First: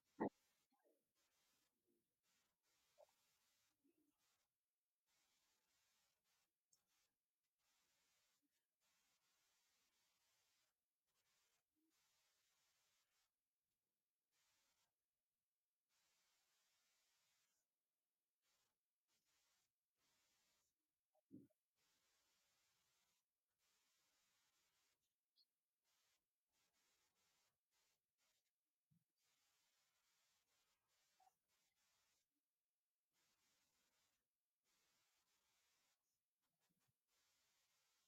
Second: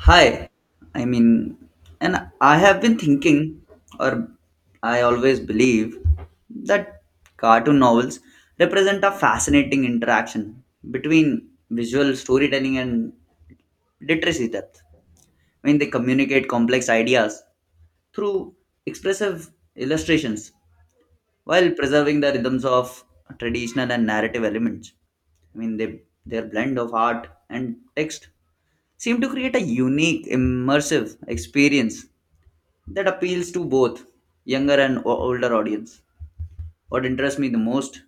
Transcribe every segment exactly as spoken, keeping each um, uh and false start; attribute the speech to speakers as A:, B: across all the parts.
A: Hi, I mean, and I have been thinking, or I always believe, that cartoon novels represent a fascinating interaction between visual storytelling and literacy depth. I mean, they communicate complex ideas through expressive illustrations while preserving the rhythms of traditional and narrative elements. I mean, they, their blend of art and text seem to create a unique, immersive experience that appeals to both younger and o- older audience. What interests me the most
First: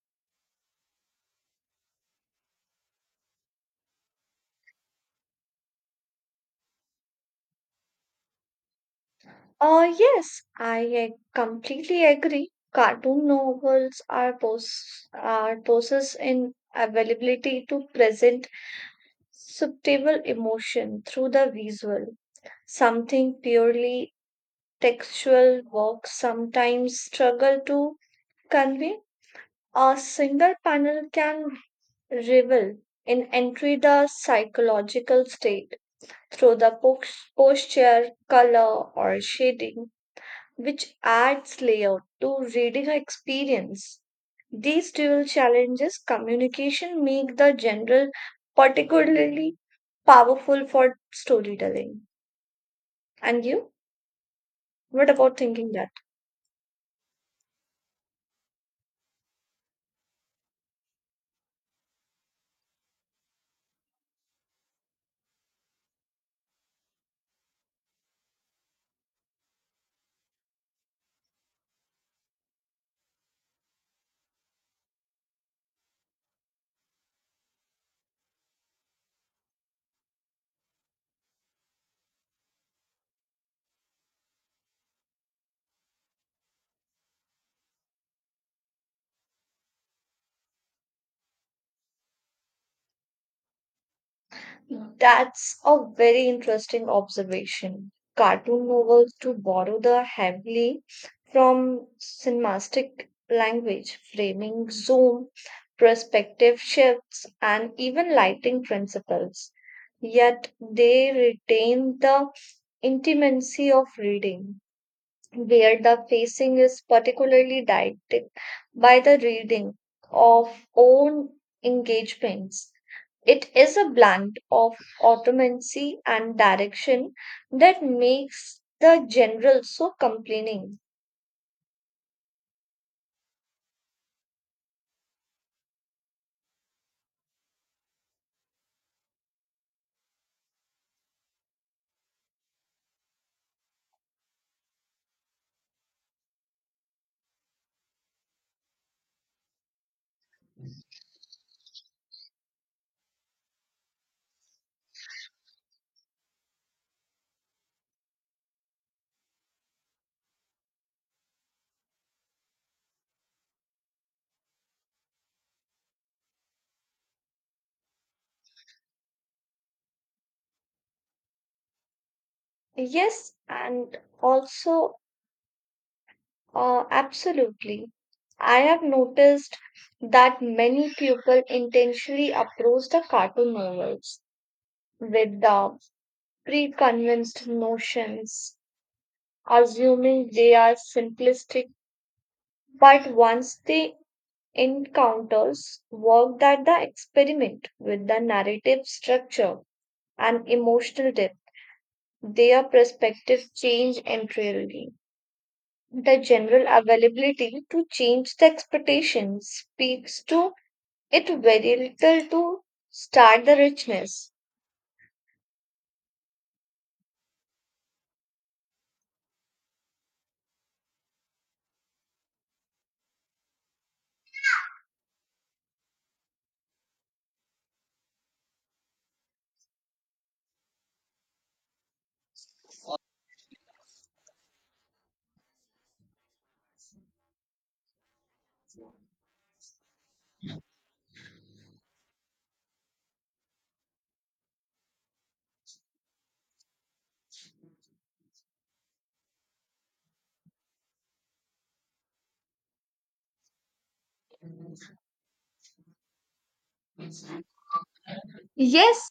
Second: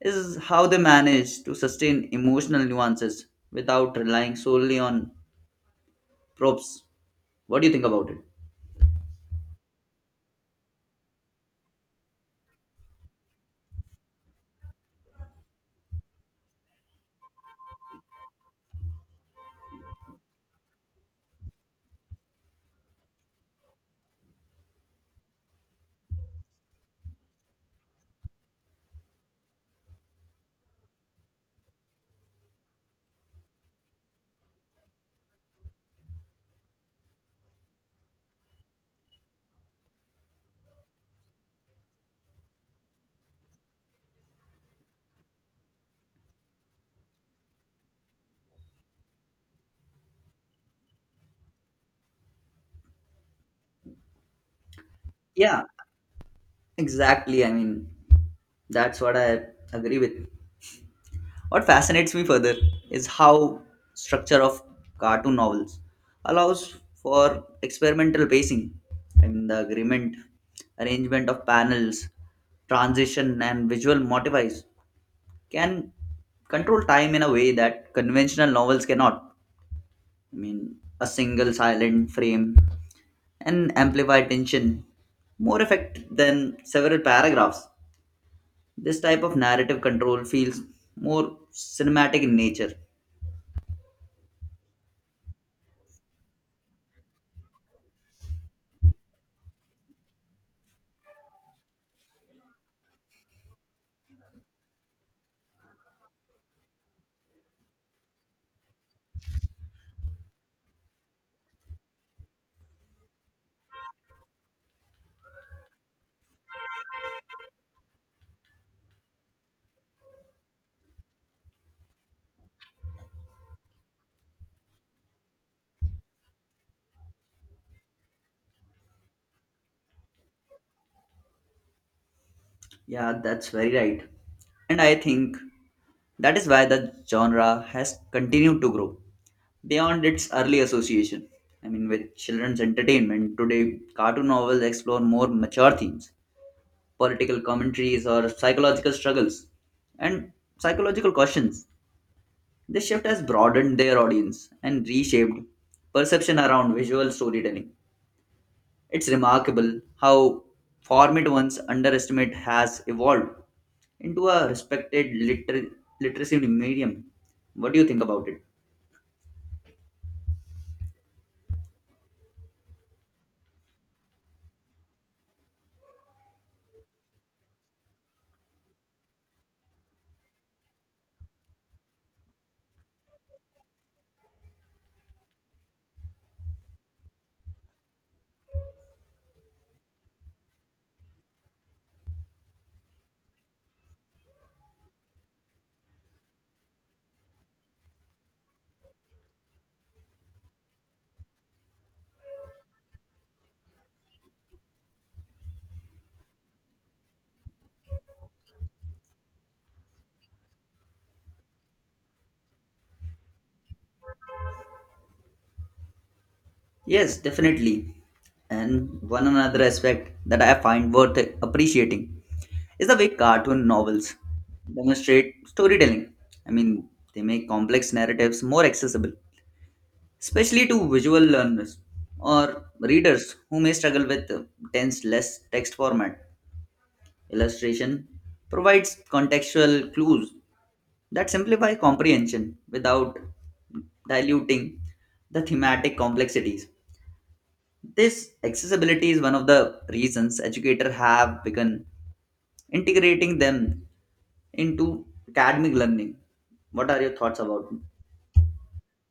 A: is how they manage to sustain emotional nuances without relying solely on props. What do you think about it?
B: Uh, yes, I uh, completely agree. Cartoon novels are pos are poses in availability to present subtle emotion through the visual. Something purely textual works sometimes struggle to convey. A single panel can revel in entry the psychological state through the pos- posture, color, or shading which adds layer to reading experience. These dual challenges communication make the general particularly powerful for storytelling. And you? What about
A: Yeah,
B: thinking that?
A: exactly. I mean, that's what I agree with. What fascinates me further is how structure of cartoon novels allows for experimental pacing. I mean the agreement, arrangement of panels, transition and visual motivies can control time in a way that conventional novels cannot. I mean a single silent frame and amplify tension more effect than several paragraphs. This type of narrative control feels more cinematic in nature.
B: That's a very interesting observation. Cartoon novels do borrow the heavily from cinematic language, framing, zoom, perspective shifts, and even lighting principles. Yet they retain the intimacy of reading, where the facing is particularly dictated by the reading of own engagements. It is a blend of automancy and direction that makes the general so compelling.
A: Yeah, that's very right. And I think that is why the genre has continued to grow beyond its early association. I mean, with children's entertainment, today cartoon novels explore more mature themes, political commentaries, or psychological struggles, and psychological questions. This shift has broadened their audience and reshaped perception around visual storytelling. It's remarkable how format once underestimated has evolved into a respected liter- literacy medium. What do you think about it?
B: Yes, and also, uh, absolutely. I have noticed that many people intentionally approach the cartoon novels with the preconceived notions, assuming they are simplistic. But once they encounters work that the experiment with the narrative structure and emotional depth, their perspective change entirely. The general availability to change the expectations speaks to it very little to start the richness.
A: Yes, definitely. And one another aspect that I find worth appreciating is the way cartoon novels demonstrate storytelling. I mean, they make complex narratives more accessible, especially to visual learners or readers who may struggle with uh, dense, less text format. Illustration provides contextual clues that simplify comprehension without diluting the thematic complexities. This accessibility is one of the reasons educators have begun integrating them into academic learning. What are your thoughts about it?
B: Yes,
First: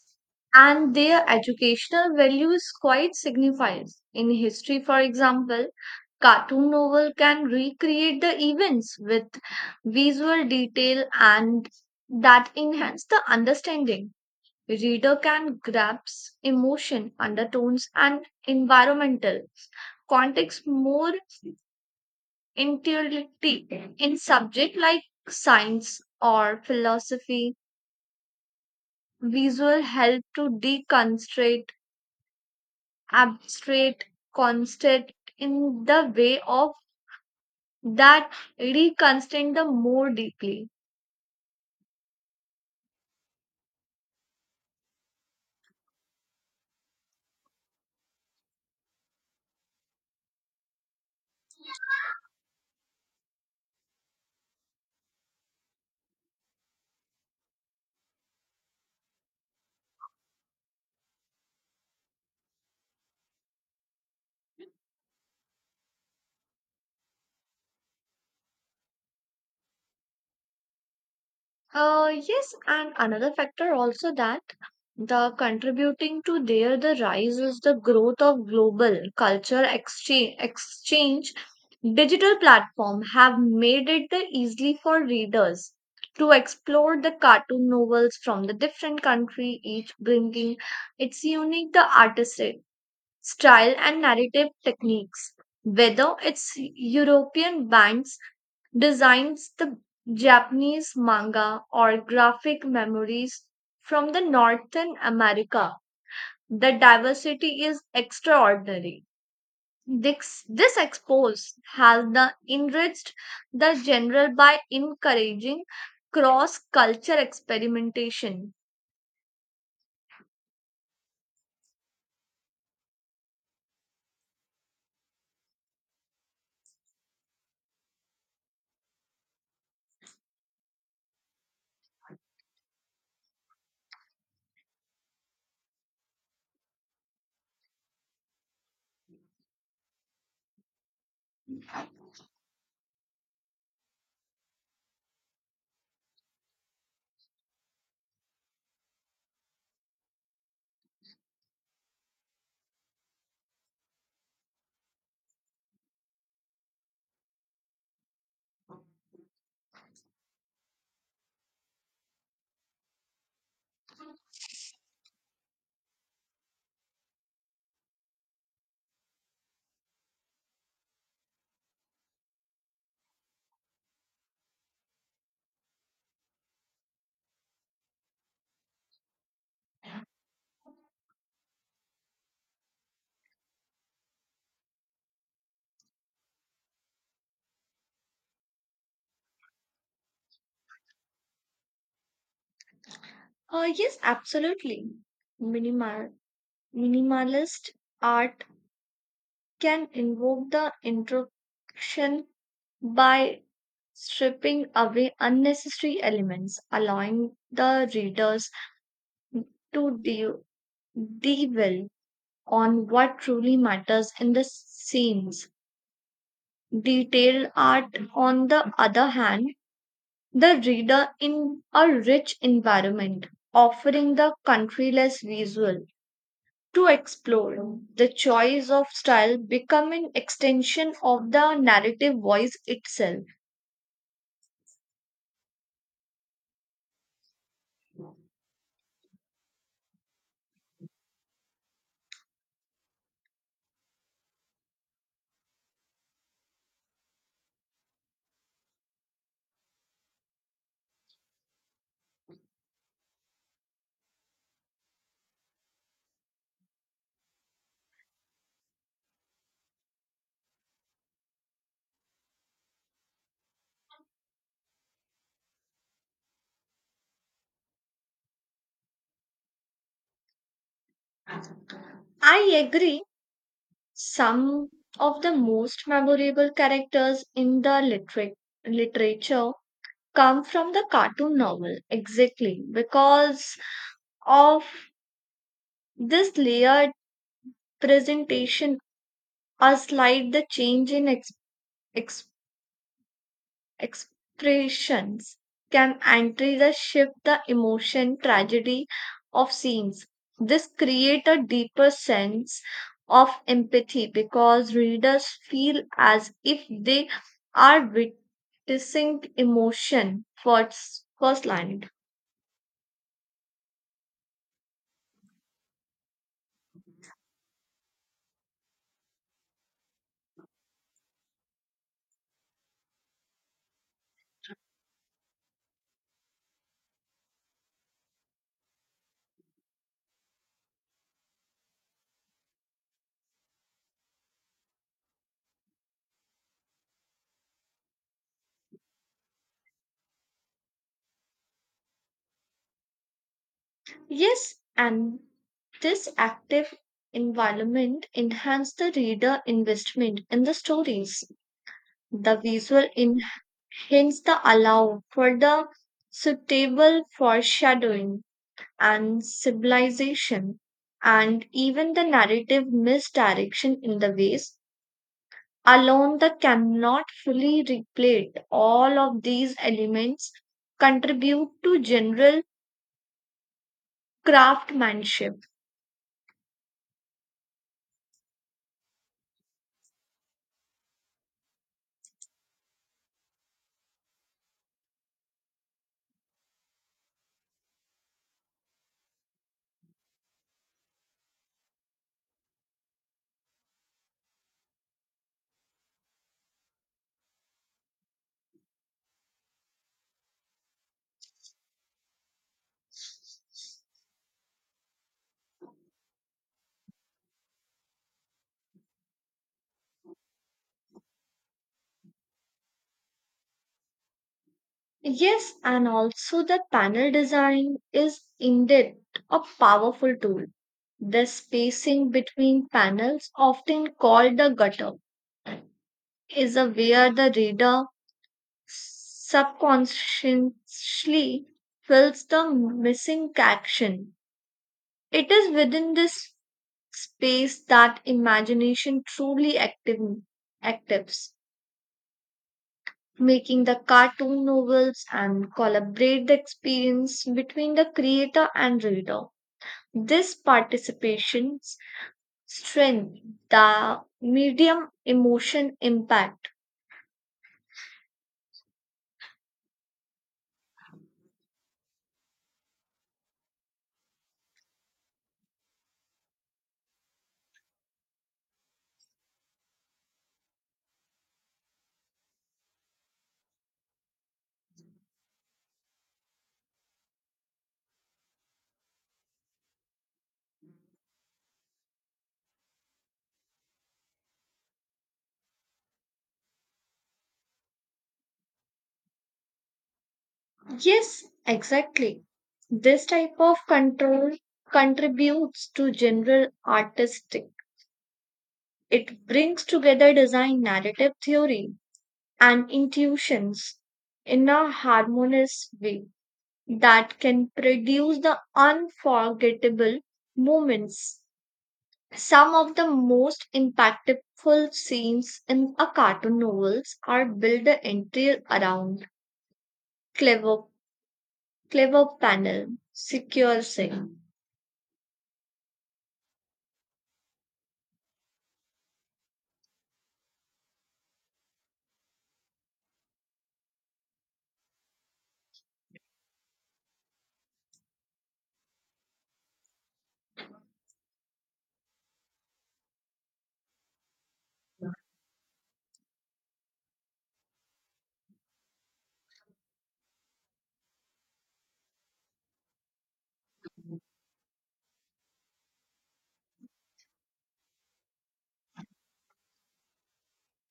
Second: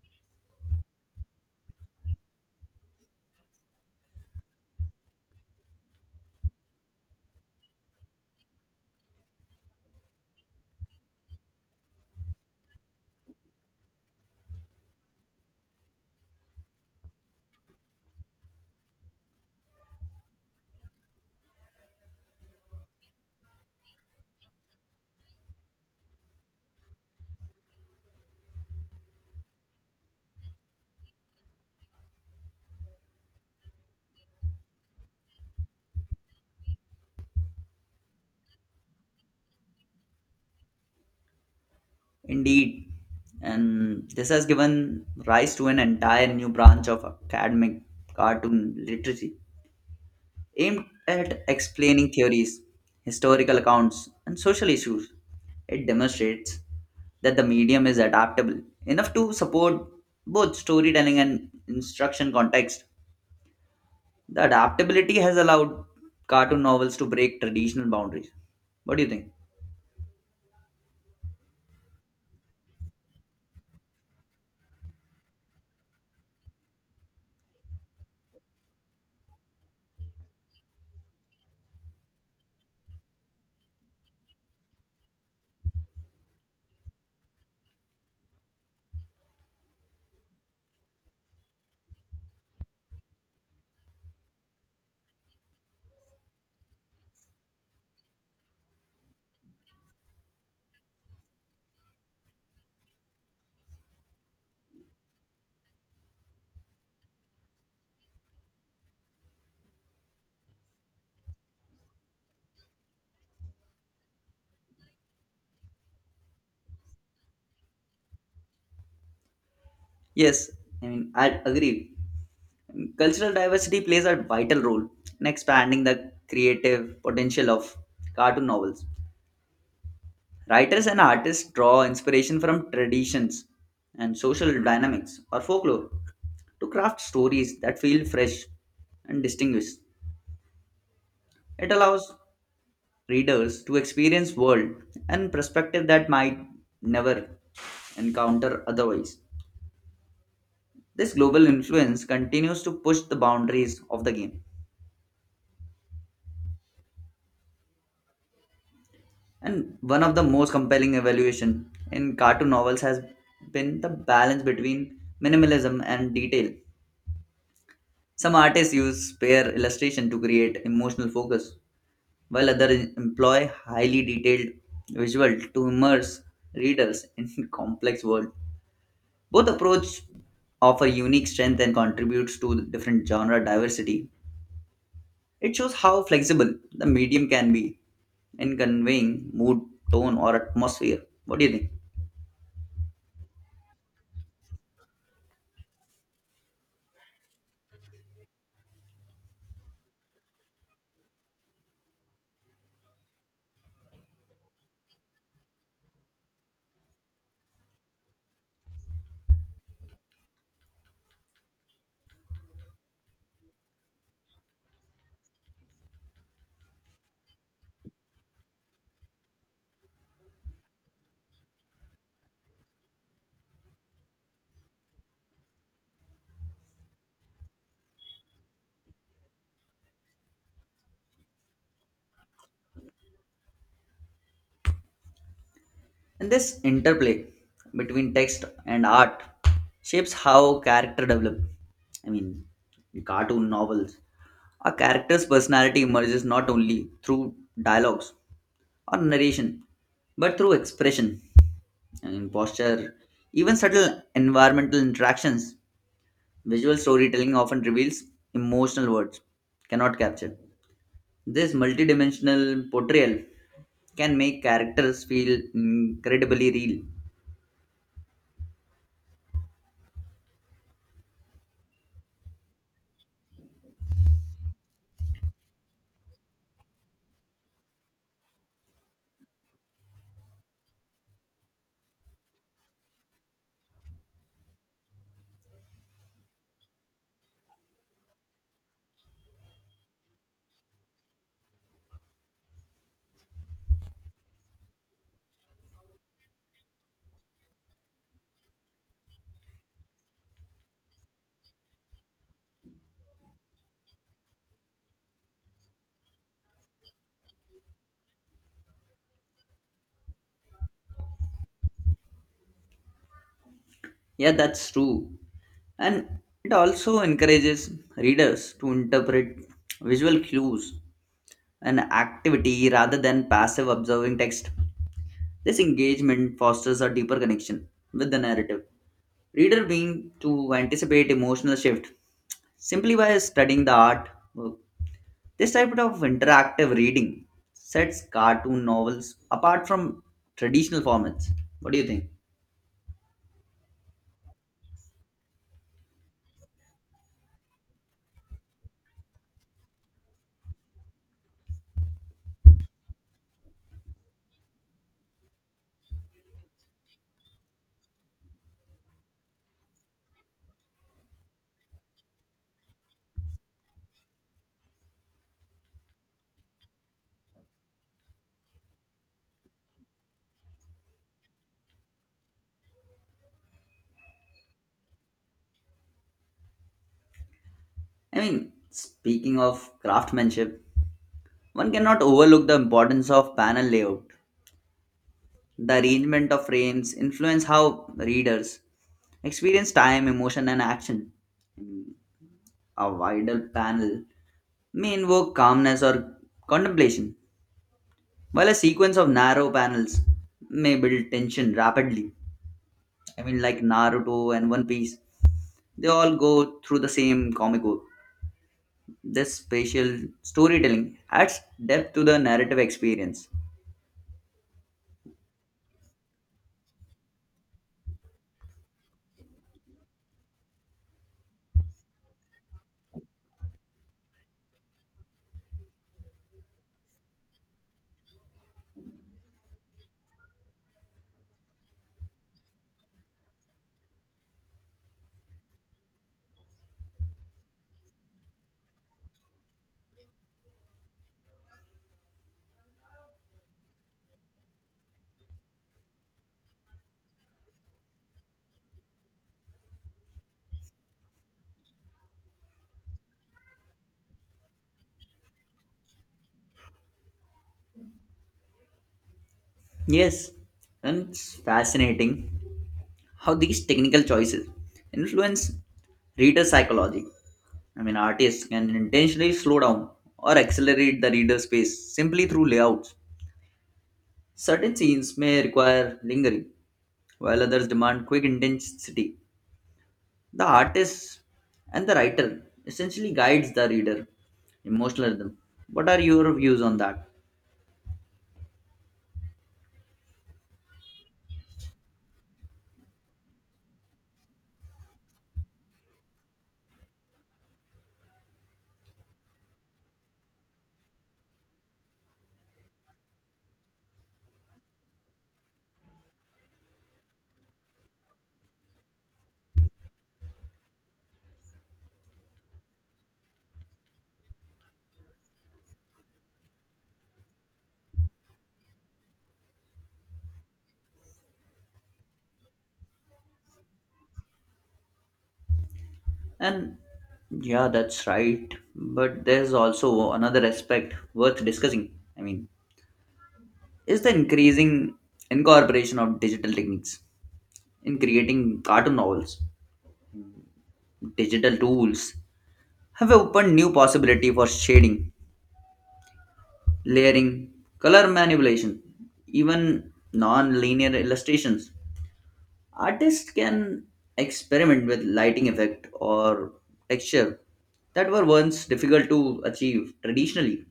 B: and their educational value is quite signified. In history, for example, cartoon novel can recreate the events with visual detail and that enhance the understanding. Reader can grasp emotion, undertones, and environmental context more integrity in subject like science or philosophy visual help to deconstruct abstract concept in the way of that reconstruct the more deeply.
A: Indeed, and this has given rise to an entire new branch of academic cartoon literacy aimed at explaining theories, historical accounts, and social issues. It demonstrates that the medium is adaptable enough to support both storytelling and instruction context. The adaptability has allowed cartoon novels to break traditional boundaries. What do you think?
B: Uh, yes, and another factor also that the contributing to their the rise is the growth of global culture exchange, exchange. Digital platform have made it the easily for readers to explore the cartoon novels from the different country, each bringing its unique the artistic style and narrative techniques. Whether it's European bands designs the Japanese manga or graphic memories from the Northern America. The diversity is extraordinary. This, this expose has the enriched the genre by encouraging cross culture experimentation.
A: Yes, I mean, I agree. Cultural diversity plays a vital role in expanding the creative potential of cartoon novels. Writers and artists draw inspiration from traditions and social dynamics or folklore to craft stories that feel fresh and distinguished. It allows readers to experience world and perspective that might never encounter otherwise. This global influence continues to push the boundaries of the game. And one of the most compelling evaluation in cartoon novels has been the balance between minimalism and detail. Some artists use pair illustration to create emotional focus, while others employ highly detailed visual to immerse readers in complex world. Both approach offer unique strength and contributes to different genre diversity. It shows how flexible the medium can be in conveying mood, tone, or atmosphere. What do you think?
B: Uh, yes, absolutely. Minimal, minimalist art can invoke the introspection by stripping away unnecessary elements, allowing the readers to de- dwell on what truly matters in the scenes. Detailed art, on the other hand, the reader in a rich environment, offering the countryless visual to explore. The choice of style become an extension of the narrative voice itself.
A: And this interplay between text and art shapes how character develop. I mean, in cartoon novels, a character's personality emerges not only through dialogues or narration, but through expression and posture, even subtle environmental interactions. Visual storytelling often reveals emotional words cannot capture. This multidimensional portrayal can make characters feel incredibly real.
B: I agree. Some of the most memorable characters in the literate literature come from the cartoon novel, exactly because of this layered presentation, a slight the change in ex- expressions can enter the shift the emotion tragedy of scenes. This create a deeper sense of empathy because readers feel as if they are witnessing emotion first, firsthand.
A: Yeah, that's true. And it also encourages readers to interpret visual cues and activity rather than passive observing text. This engagement fosters a deeper connection with the narrative. Reader being to anticipate emotional shift simply by studying the art work. This type of interactive reading sets cartoon novels apart from traditional formats. What do you think?
B: Yes, and this active environment enhances the reader investment in the stories. The visual hence the allow for the suitable foreshadowing and symbolization and even the narrative misdirection in the ways alone that cannot fully replete all of these elements contribute to general craftsmanship.
A: I mean, speaking of craftsmanship, one cannot overlook the importance of panel layout. The arrangement of frames influence how readers experience time, emotion, and action. A wider panel may invoke calmness or contemplation, while a sequence of narrow panels may build tension rapidly. I mean, like Naruto and One Piece, they all go through the same comic book. This spatial storytelling adds depth to the narrative experience.
B: Yes and also the panel design is indeed a powerful tool the spacing between panels often called the gutter is a where the reader subconsciously fills the missing action. It is within this space that imagination truly active, actives, making the cartoon novels and collaborate the experience between the creator and reader. This participation strengthens the medium emotion impact.
A: Yes, and it's fascinating how these technical choices influence reader psychology. I mean, artists can intentionally slow down or accelerate the reader's pace simply through layouts. Certain scenes may require lingering, while others demand quick intensity. The artist and the writer essentially guides the reader emotional rhythm. What are your views on that?
B: Yes, exactly. This type of control contributes to general artistic. It brings together design, narrative theory, and intuitions in a harmonious way that can produce the unforgettable moments. Some of the most impactful scenes in a cartoon novels are built entirely around clever, clever panel, secure scene.
A: And yeah, that's right. But there's also another aspect worth discussing. I mean, is the increasing incorporation of digital techniques in creating cartoon novels. Digital tools have opened new possibility for shading, layering, color manipulation, even non-linear illustrations. Artists can experiment with lighting effect or texture that were once difficult to achieve traditionally.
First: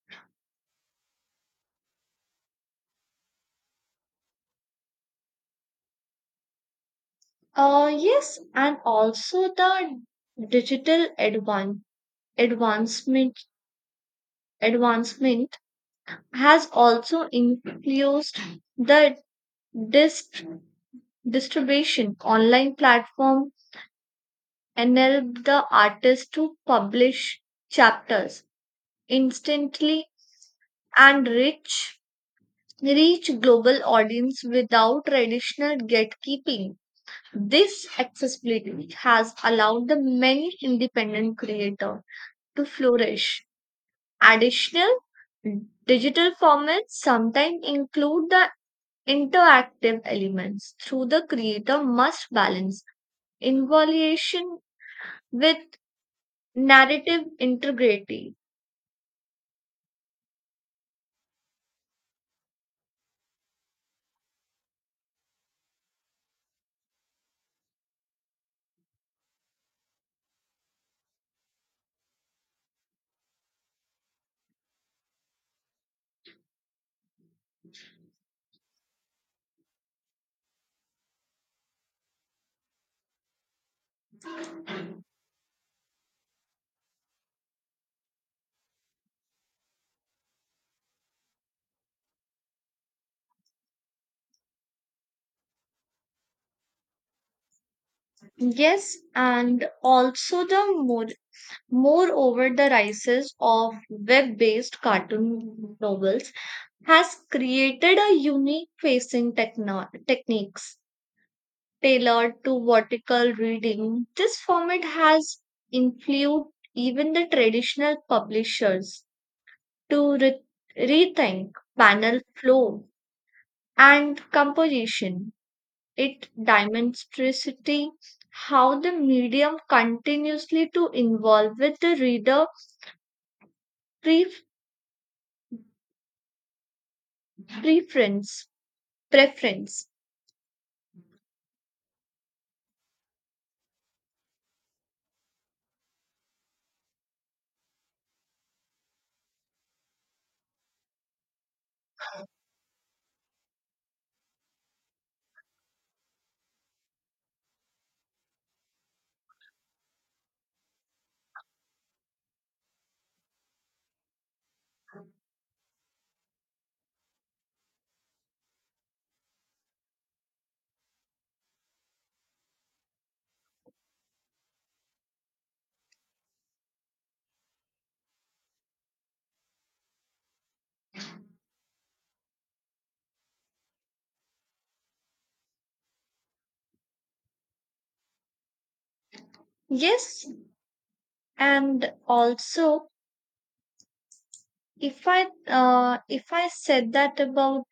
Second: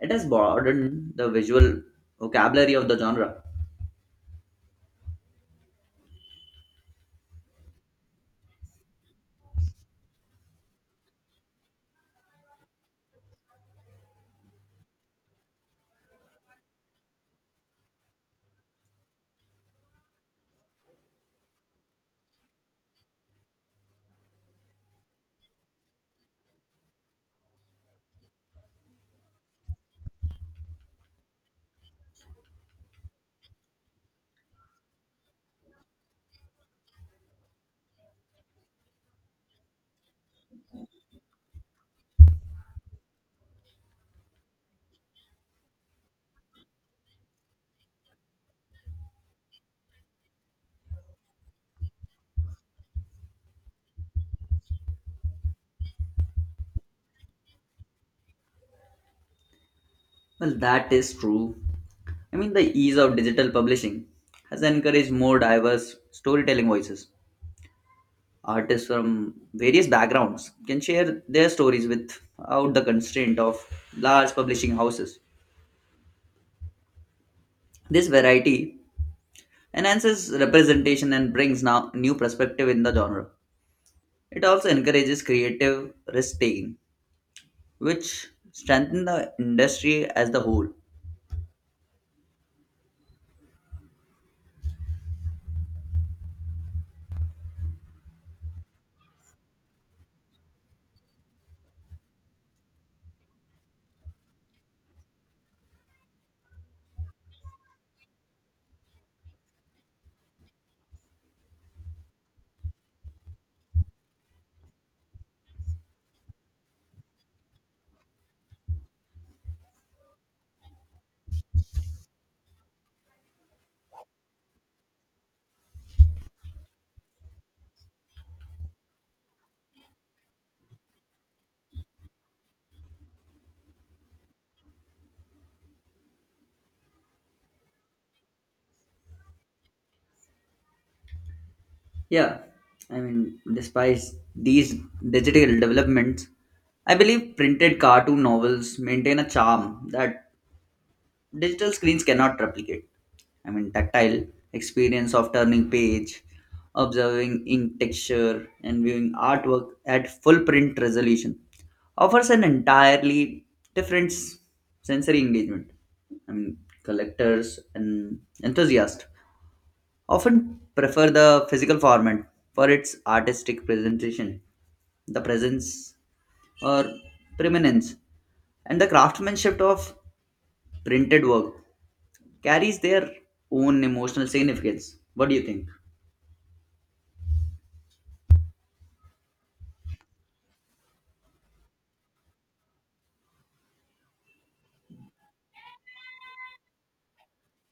A: It has broadened the visual vocabulary of the genre.
B: Uh, yes, and also the digital advan- advancement advancement has also influenced the dist- distribution. Online platform enable the artist to publish chapters instantly and reach reach global audience without traditional gatekeeping. This accessibility has allowed the many independent creators to flourish. Additional digital formats sometimes include the interactive elements through the creator must balance involution with narrative integrity.
A: Well, that is true. I mean, the ease of digital publishing has encouraged more diverse storytelling voices. Artists from various backgrounds can share their stories without the constraint of large publishing houses. This variety enhances representation and brings now new perspective in the genre. It also encourages creative risk taking, which strengthen the industry as the whole.
B: Yes, and also the more moreover the rises of web-based cartoon novels has created a unique facing techno- techniques tailored to vertical reading. This format has influenced even the traditional publishers to re- rethink panel flow and composition. It demonstrates how the medium continuously to involve with the reader pre- preference preference.
A: Yeah, I mean, despite these digital developments, I believe printed cartoon novels maintain a charm that digital screens cannot replicate. I mean, tactile experience of turning page, observing ink texture, and viewing artwork at full print resolution offers an entirely different s- sensory engagement. I mean, collectors and enthusiasts often prefer the physical format for its artistic presentation, the presence or preeminence, and the craftsmanship of printed work carries their own emotional significance. What do you think?
B: Yes, and also if I uh, if I said that about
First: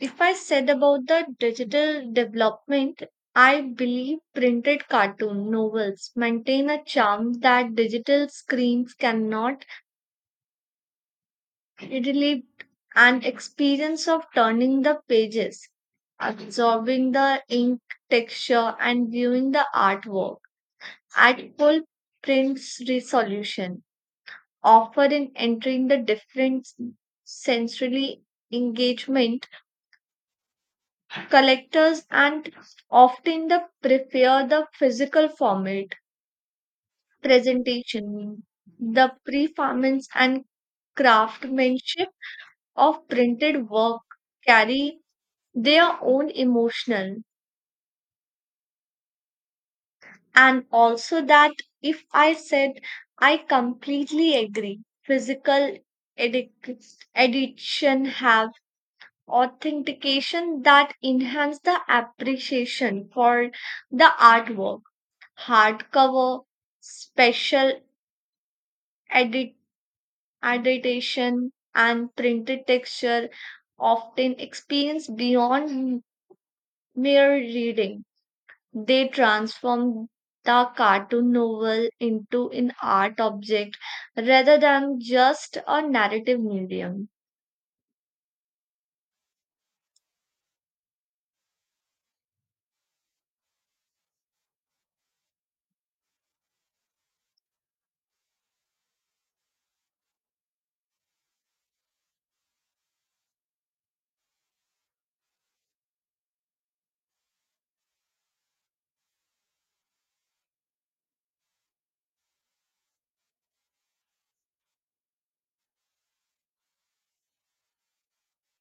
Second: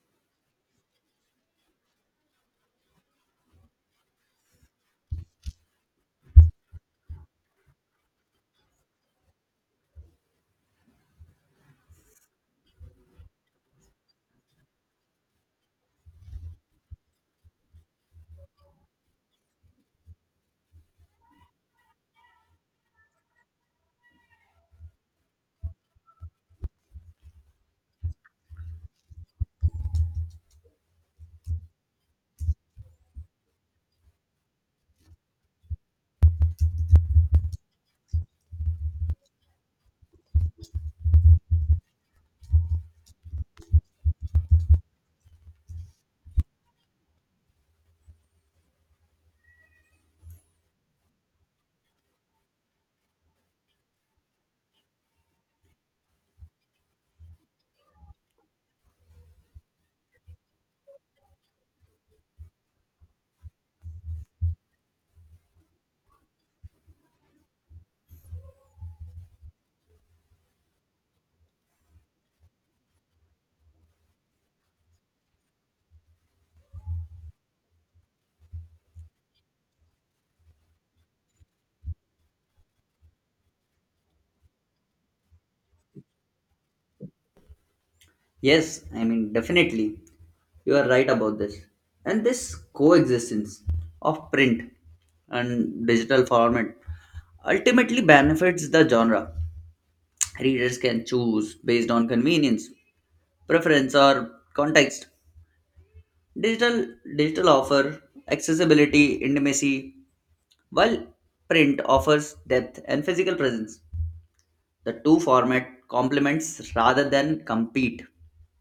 B: if I said about the digital development, I believe printed cartoon novels maintain a charm that digital screens cannot relieve and experience of turning the pages, absorbing the ink texture and viewing the artwork at full print resolution, offering entering the different sensory engagement collectors and often the prefer the physical format, presentation, the performance and craftsmanship of printed work carry their own emotional and also that if I said I completely agree, physical edic- edition have authentication that enhance the appreciation for the artwork hardcover, special edit edition, and printed texture often experience beyond mere reading. They transform the cartoon novel into an art object rather than just a narrative medium.
A: Yes, I mean, definitely, you are right about this. And this coexistence of print and digital format ultimately benefits the genre. Readers can choose based on convenience preference or context. Digital digital offer accessibility, intimacy, while print offers depth and physical presence. The two format complements rather than compete.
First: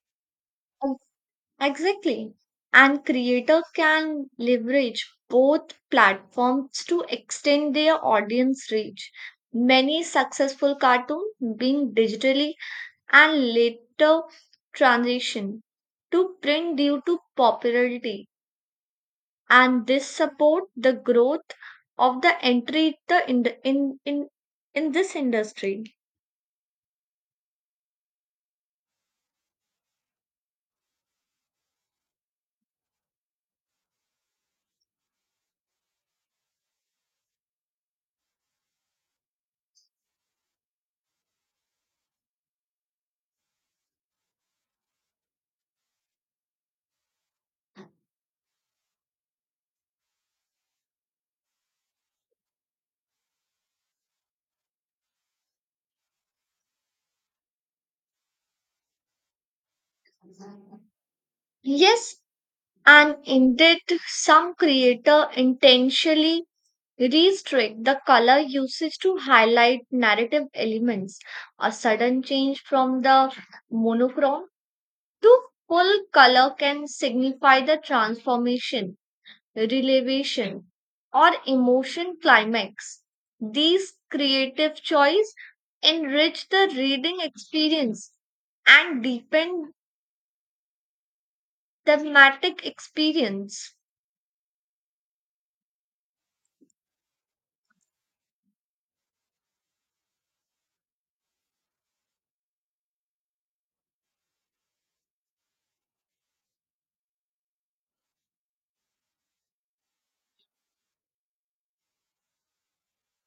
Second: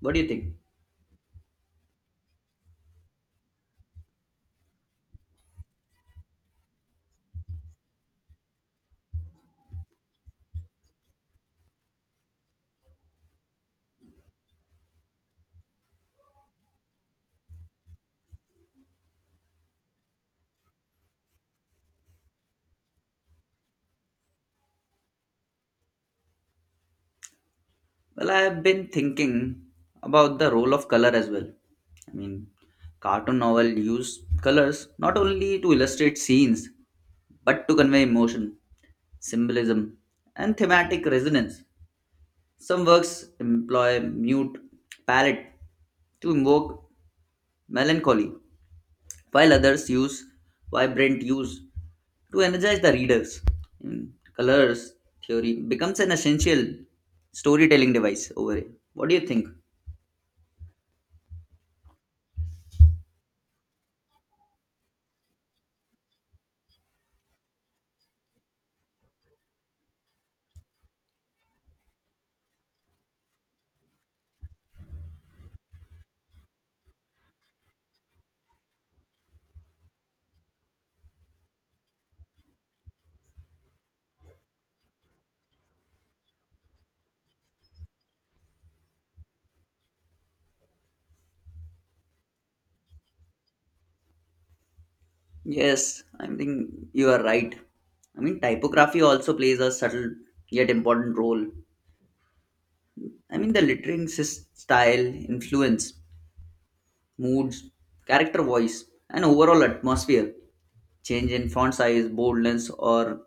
A: What do you think?
B: Exactly. And creators can leverage both platforms to extend their audience reach. Many successful cartoons being digitally and later transition to print due to popularity and this support the growth of the entry the in the in, in in this industry.
A: Well, I have been thinking about the role of color as well. I mean, cartoon novel use colors not only to illustrate scenes but to convey emotion, symbolism, and thematic resonance. Some works employ mute palette to invoke melancholy, while others use vibrant hues to energize the readers. In colors theory becomes an essential storytelling device over here. What do you think?
B: Yes, and indeed, some creator intentionally restrict the color usage to highlight narrative elements. A sudden change from the monochrome to full color can signify the transformation, relevation, or emotion climax. These creative choice enrich the reading experience and deepen thematic experience.
A: Yes, I think you are right. I mean, typography also plays a subtle yet important role. I mean, the lettering sys- style, influence, moods, character voice, and overall atmosphere. Change in font size, boldness, or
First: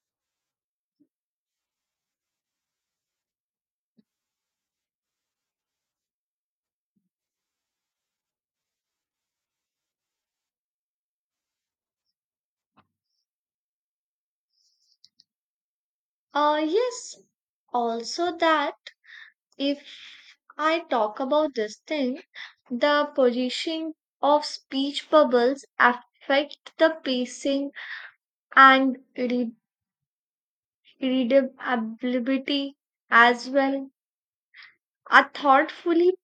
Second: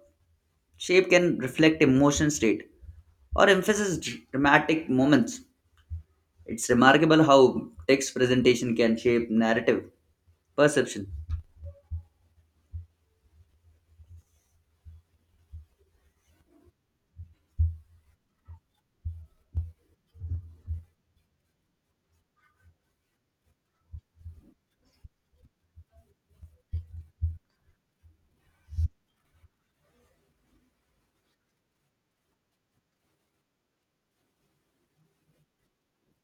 A: shape can reflect emotion state or emphasize dr- dramatic moments. It's remarkable how text presentation can shape narrative perception.
B: Uh, yes, also that if I talk about this thing, the polishing of speech bubbles affect the pacing and read- readability as well. A thoughtfully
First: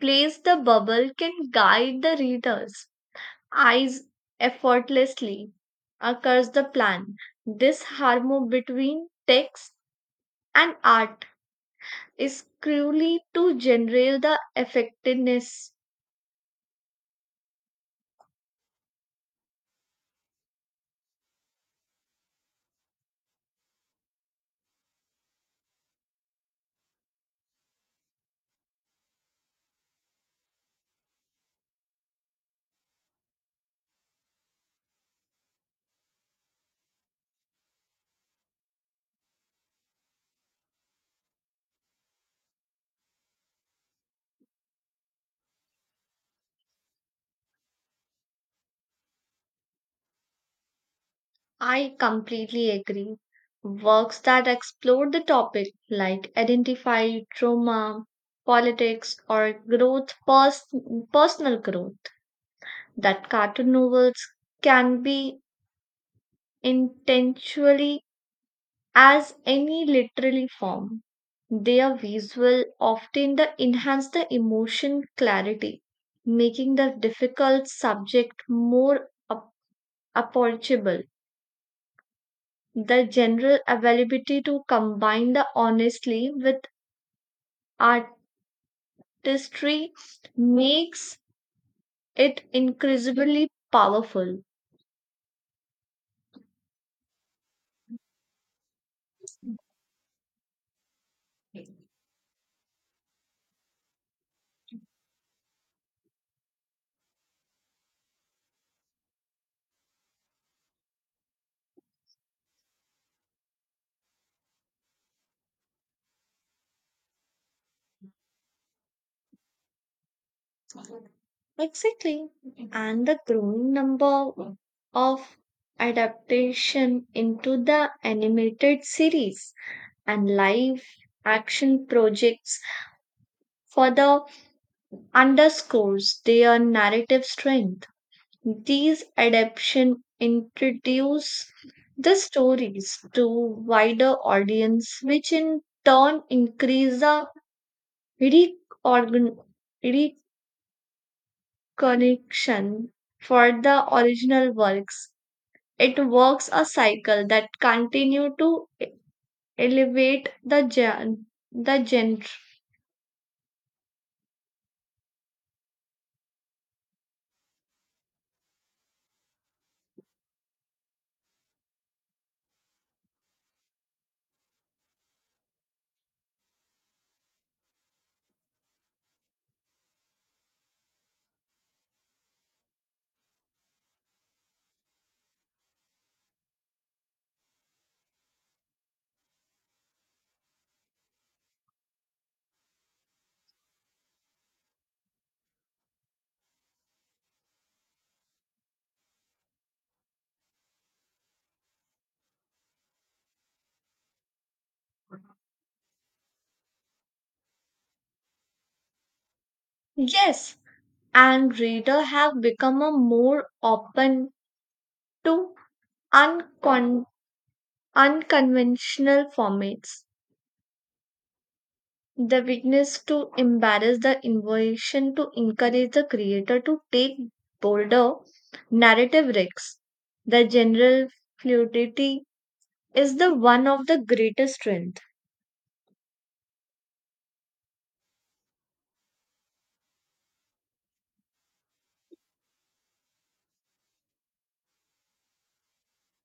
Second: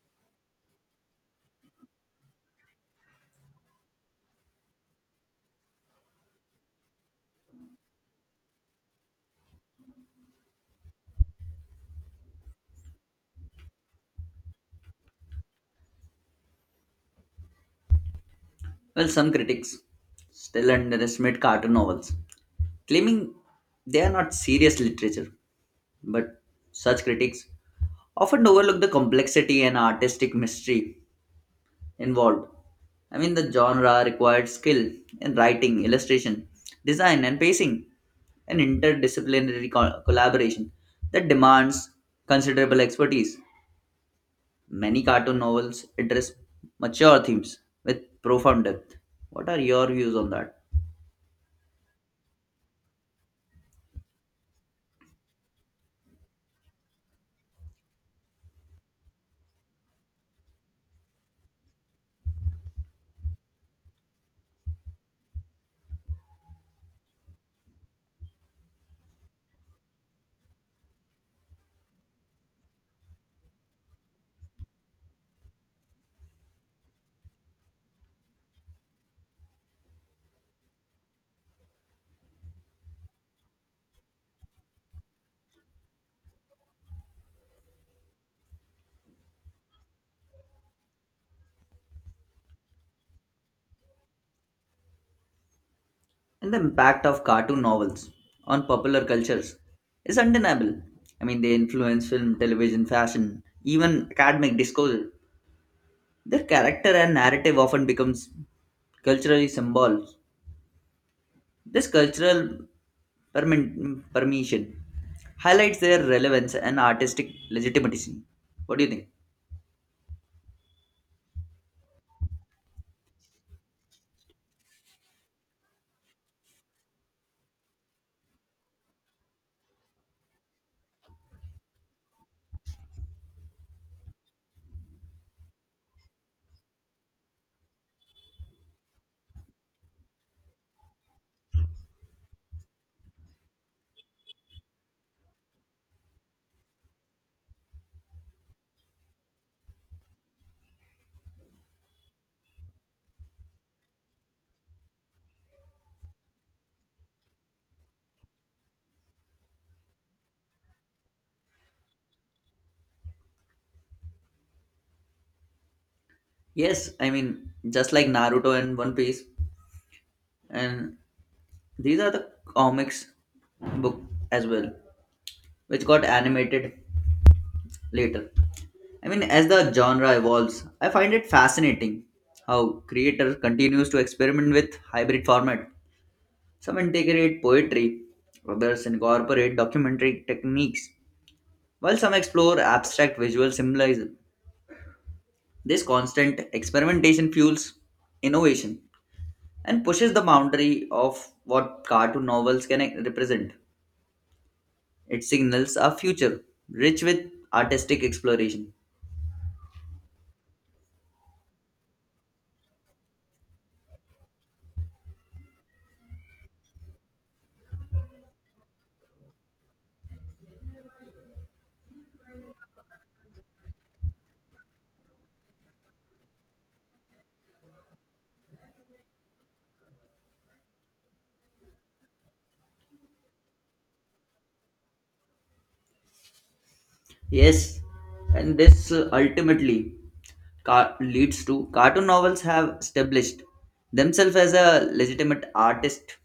B: placed the bubble can guide the reader's eyes effortlessly across the plan. This harmony between text and art is crucial to generate the effectiveness.
A: Well, some critics still underestimate cartoon novels, claiming they are not serious literature. But such critics often overlook the complexity and artistic mystery involved. I mean, the genre required skill in writing, illustration, design, and pacing, an interdisciplinary co- collaboration that demands considerable expertise. Many cartoon novels address mature themes with profound depth. What are your views on that?
B: I completely agree. Works that explore the topic, like identify trauma, politics, or growth, pers- personal growth, that cartoon novels can be intentionally as any literary form. They are visual, often the enhance the emotion clarity, making the difficult subject more ap- approachable. The general availability to combine the honestly with artistry makes it increasingly powerful.
A: And the impact of cartoon novels on popular cultures is undeniable. I mean, they influence film, television, fashion, even academic discourse. Their character and narrative often becomes culturally symbols. This cultural permin- permission highlights their relevance and artistic legitimacy. What do you think?
B: Exactly. And the growing number of adaptation into the animated series and live action projects further underscores their narrative strength. These adaptation introduce the stories to wider audience, which in turn increase the reorgan- reconnection for the original works. It works a cycle that continue to e- elevate the gen- the genre.
A: Yes, I mean, just like Naruto and One Piece, and these are the comics book as well, which got animated later. I mean, as the genre evolves, I find it fascinating how creator continues to experiment with hybrid format. Some integrate poetry, others incorporate documentary techniques, while some explore abstract visual symbolism. This constant experimentation fuels innovation and pushes the boundary of what cartoon novels can e-, represent. It signals a future rich with artistic exploration.
B: Yes, and reader have become a more open to uncon- unconventional formats. The weakness to embarrass the innovation to encourage the creator to take bolder narrative risks. The general fluidity is the one of the greatest strength.
A: Yes, and this uh, ultimately car- leads to cartoon novels have established themselves as a legitimate artist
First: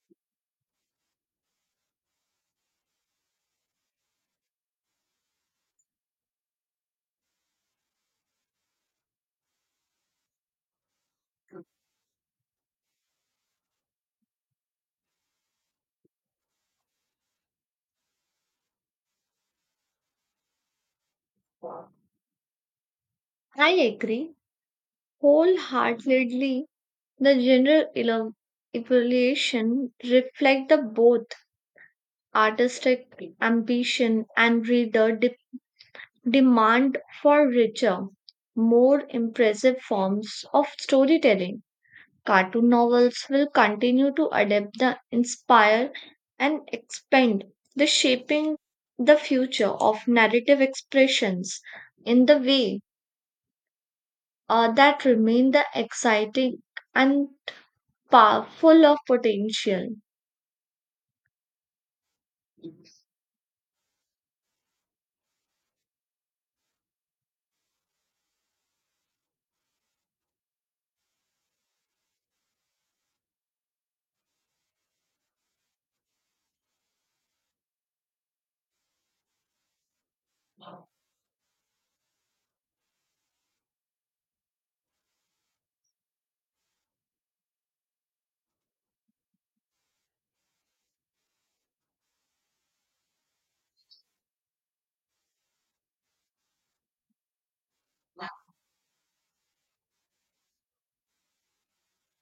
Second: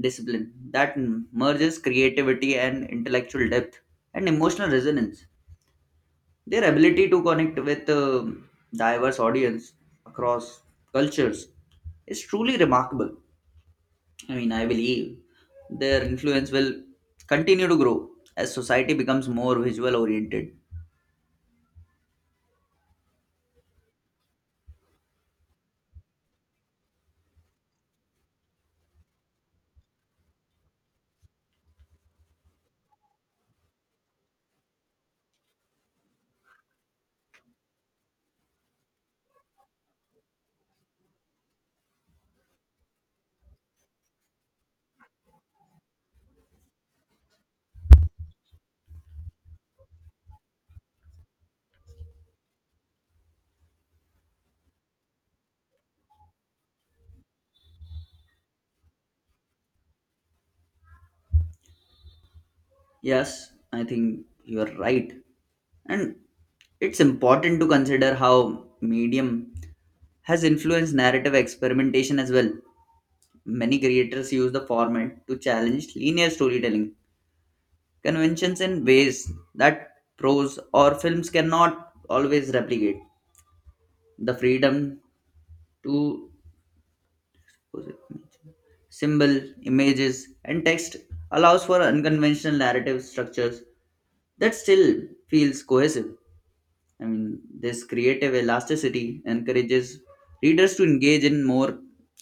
A: discipline that m- merges creativity and intellectual depth and emotional resonance. Their ability to connect with um diverse audience across cultures is truly remarkable. I mean, I believe their influence will continue to grow as society becomes more visual oriented.
B: I agree wholeheartedly. The general elo- evaluation reflect the both artistic ambition and reader de- demand for richer, more impressive forms of storytelling. Cartoon novels will continue to adapt the inspire and expand the shaping the future of narrative expressions in the way uh, that remain the exciting and powerful of potential.
A: Yes, I think you are right. And it's important to consider how medium has influenced narrative experimentation as well. Many creators use the format to challenge linear storytelling conventions in ways that prose or films cannot always replicate. The freedom to symbol, images, and text allows for unconventional narrative structures that still feels cohesive. I mean, this creative elasticity encourages readers to engage in more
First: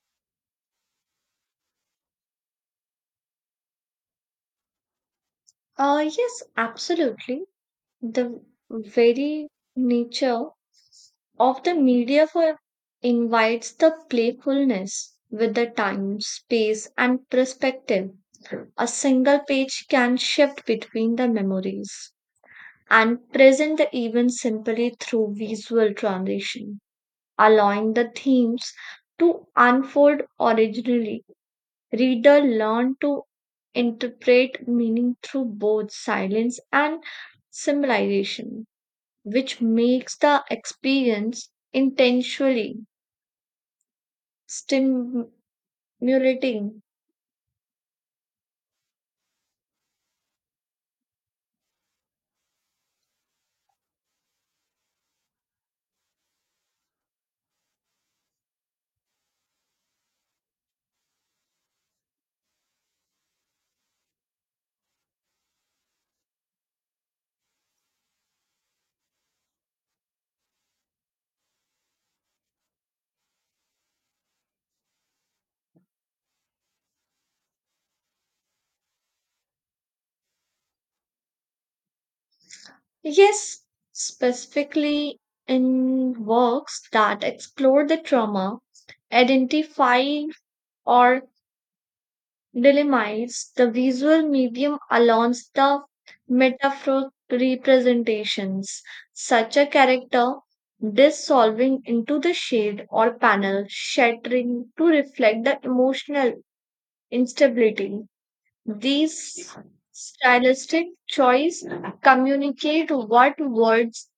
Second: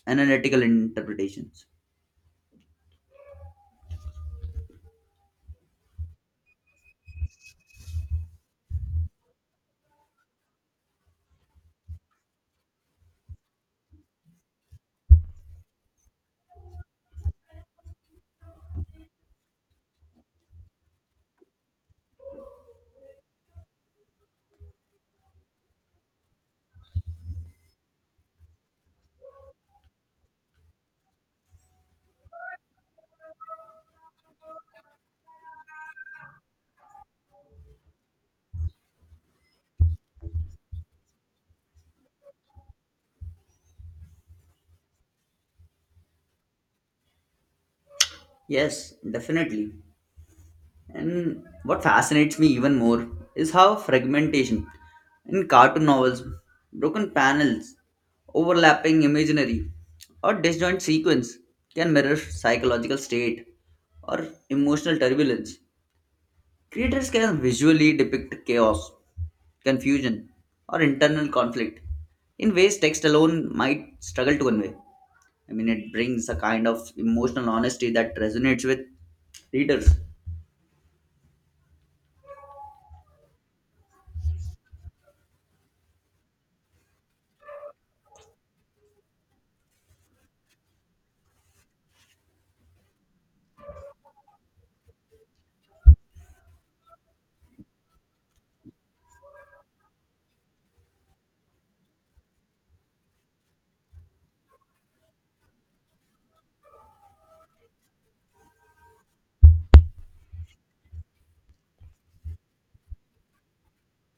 A: analytical interpretations.
B: Uh, yes absolutely the very nature of the media for invites the playfulness with the time, space, and perspective. A single page can shift between the memories and present the event simply through visual transition, allowing the themes to unfold originally. Reader learn to interpret meaning through both silence and symbolization, which makes the experience intentionally stimulating.
A: Yes, definitely. And what fascinates me even more is how fragmentation in cartoon novels, broken panels, overlapping imaginary, or disjoint sequence can mirror psychological state or emotional turbulence. Creators can visually depict chaos, confusion, or internal conflict in ways text alone might struggle to convey. I mean, it brings a kind of emotional honesty that resonates with readers.
B: Yes, specifically in works that explore the trauma, identify or delimite the visual medium along the metaphoric representations. Such a character dissolving into the shade or panel, shattering to reflect the emotional instability. These stylistic choice communicate what words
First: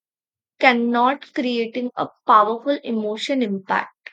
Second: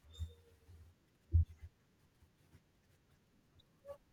B: cannot creating a powerful emotion impact.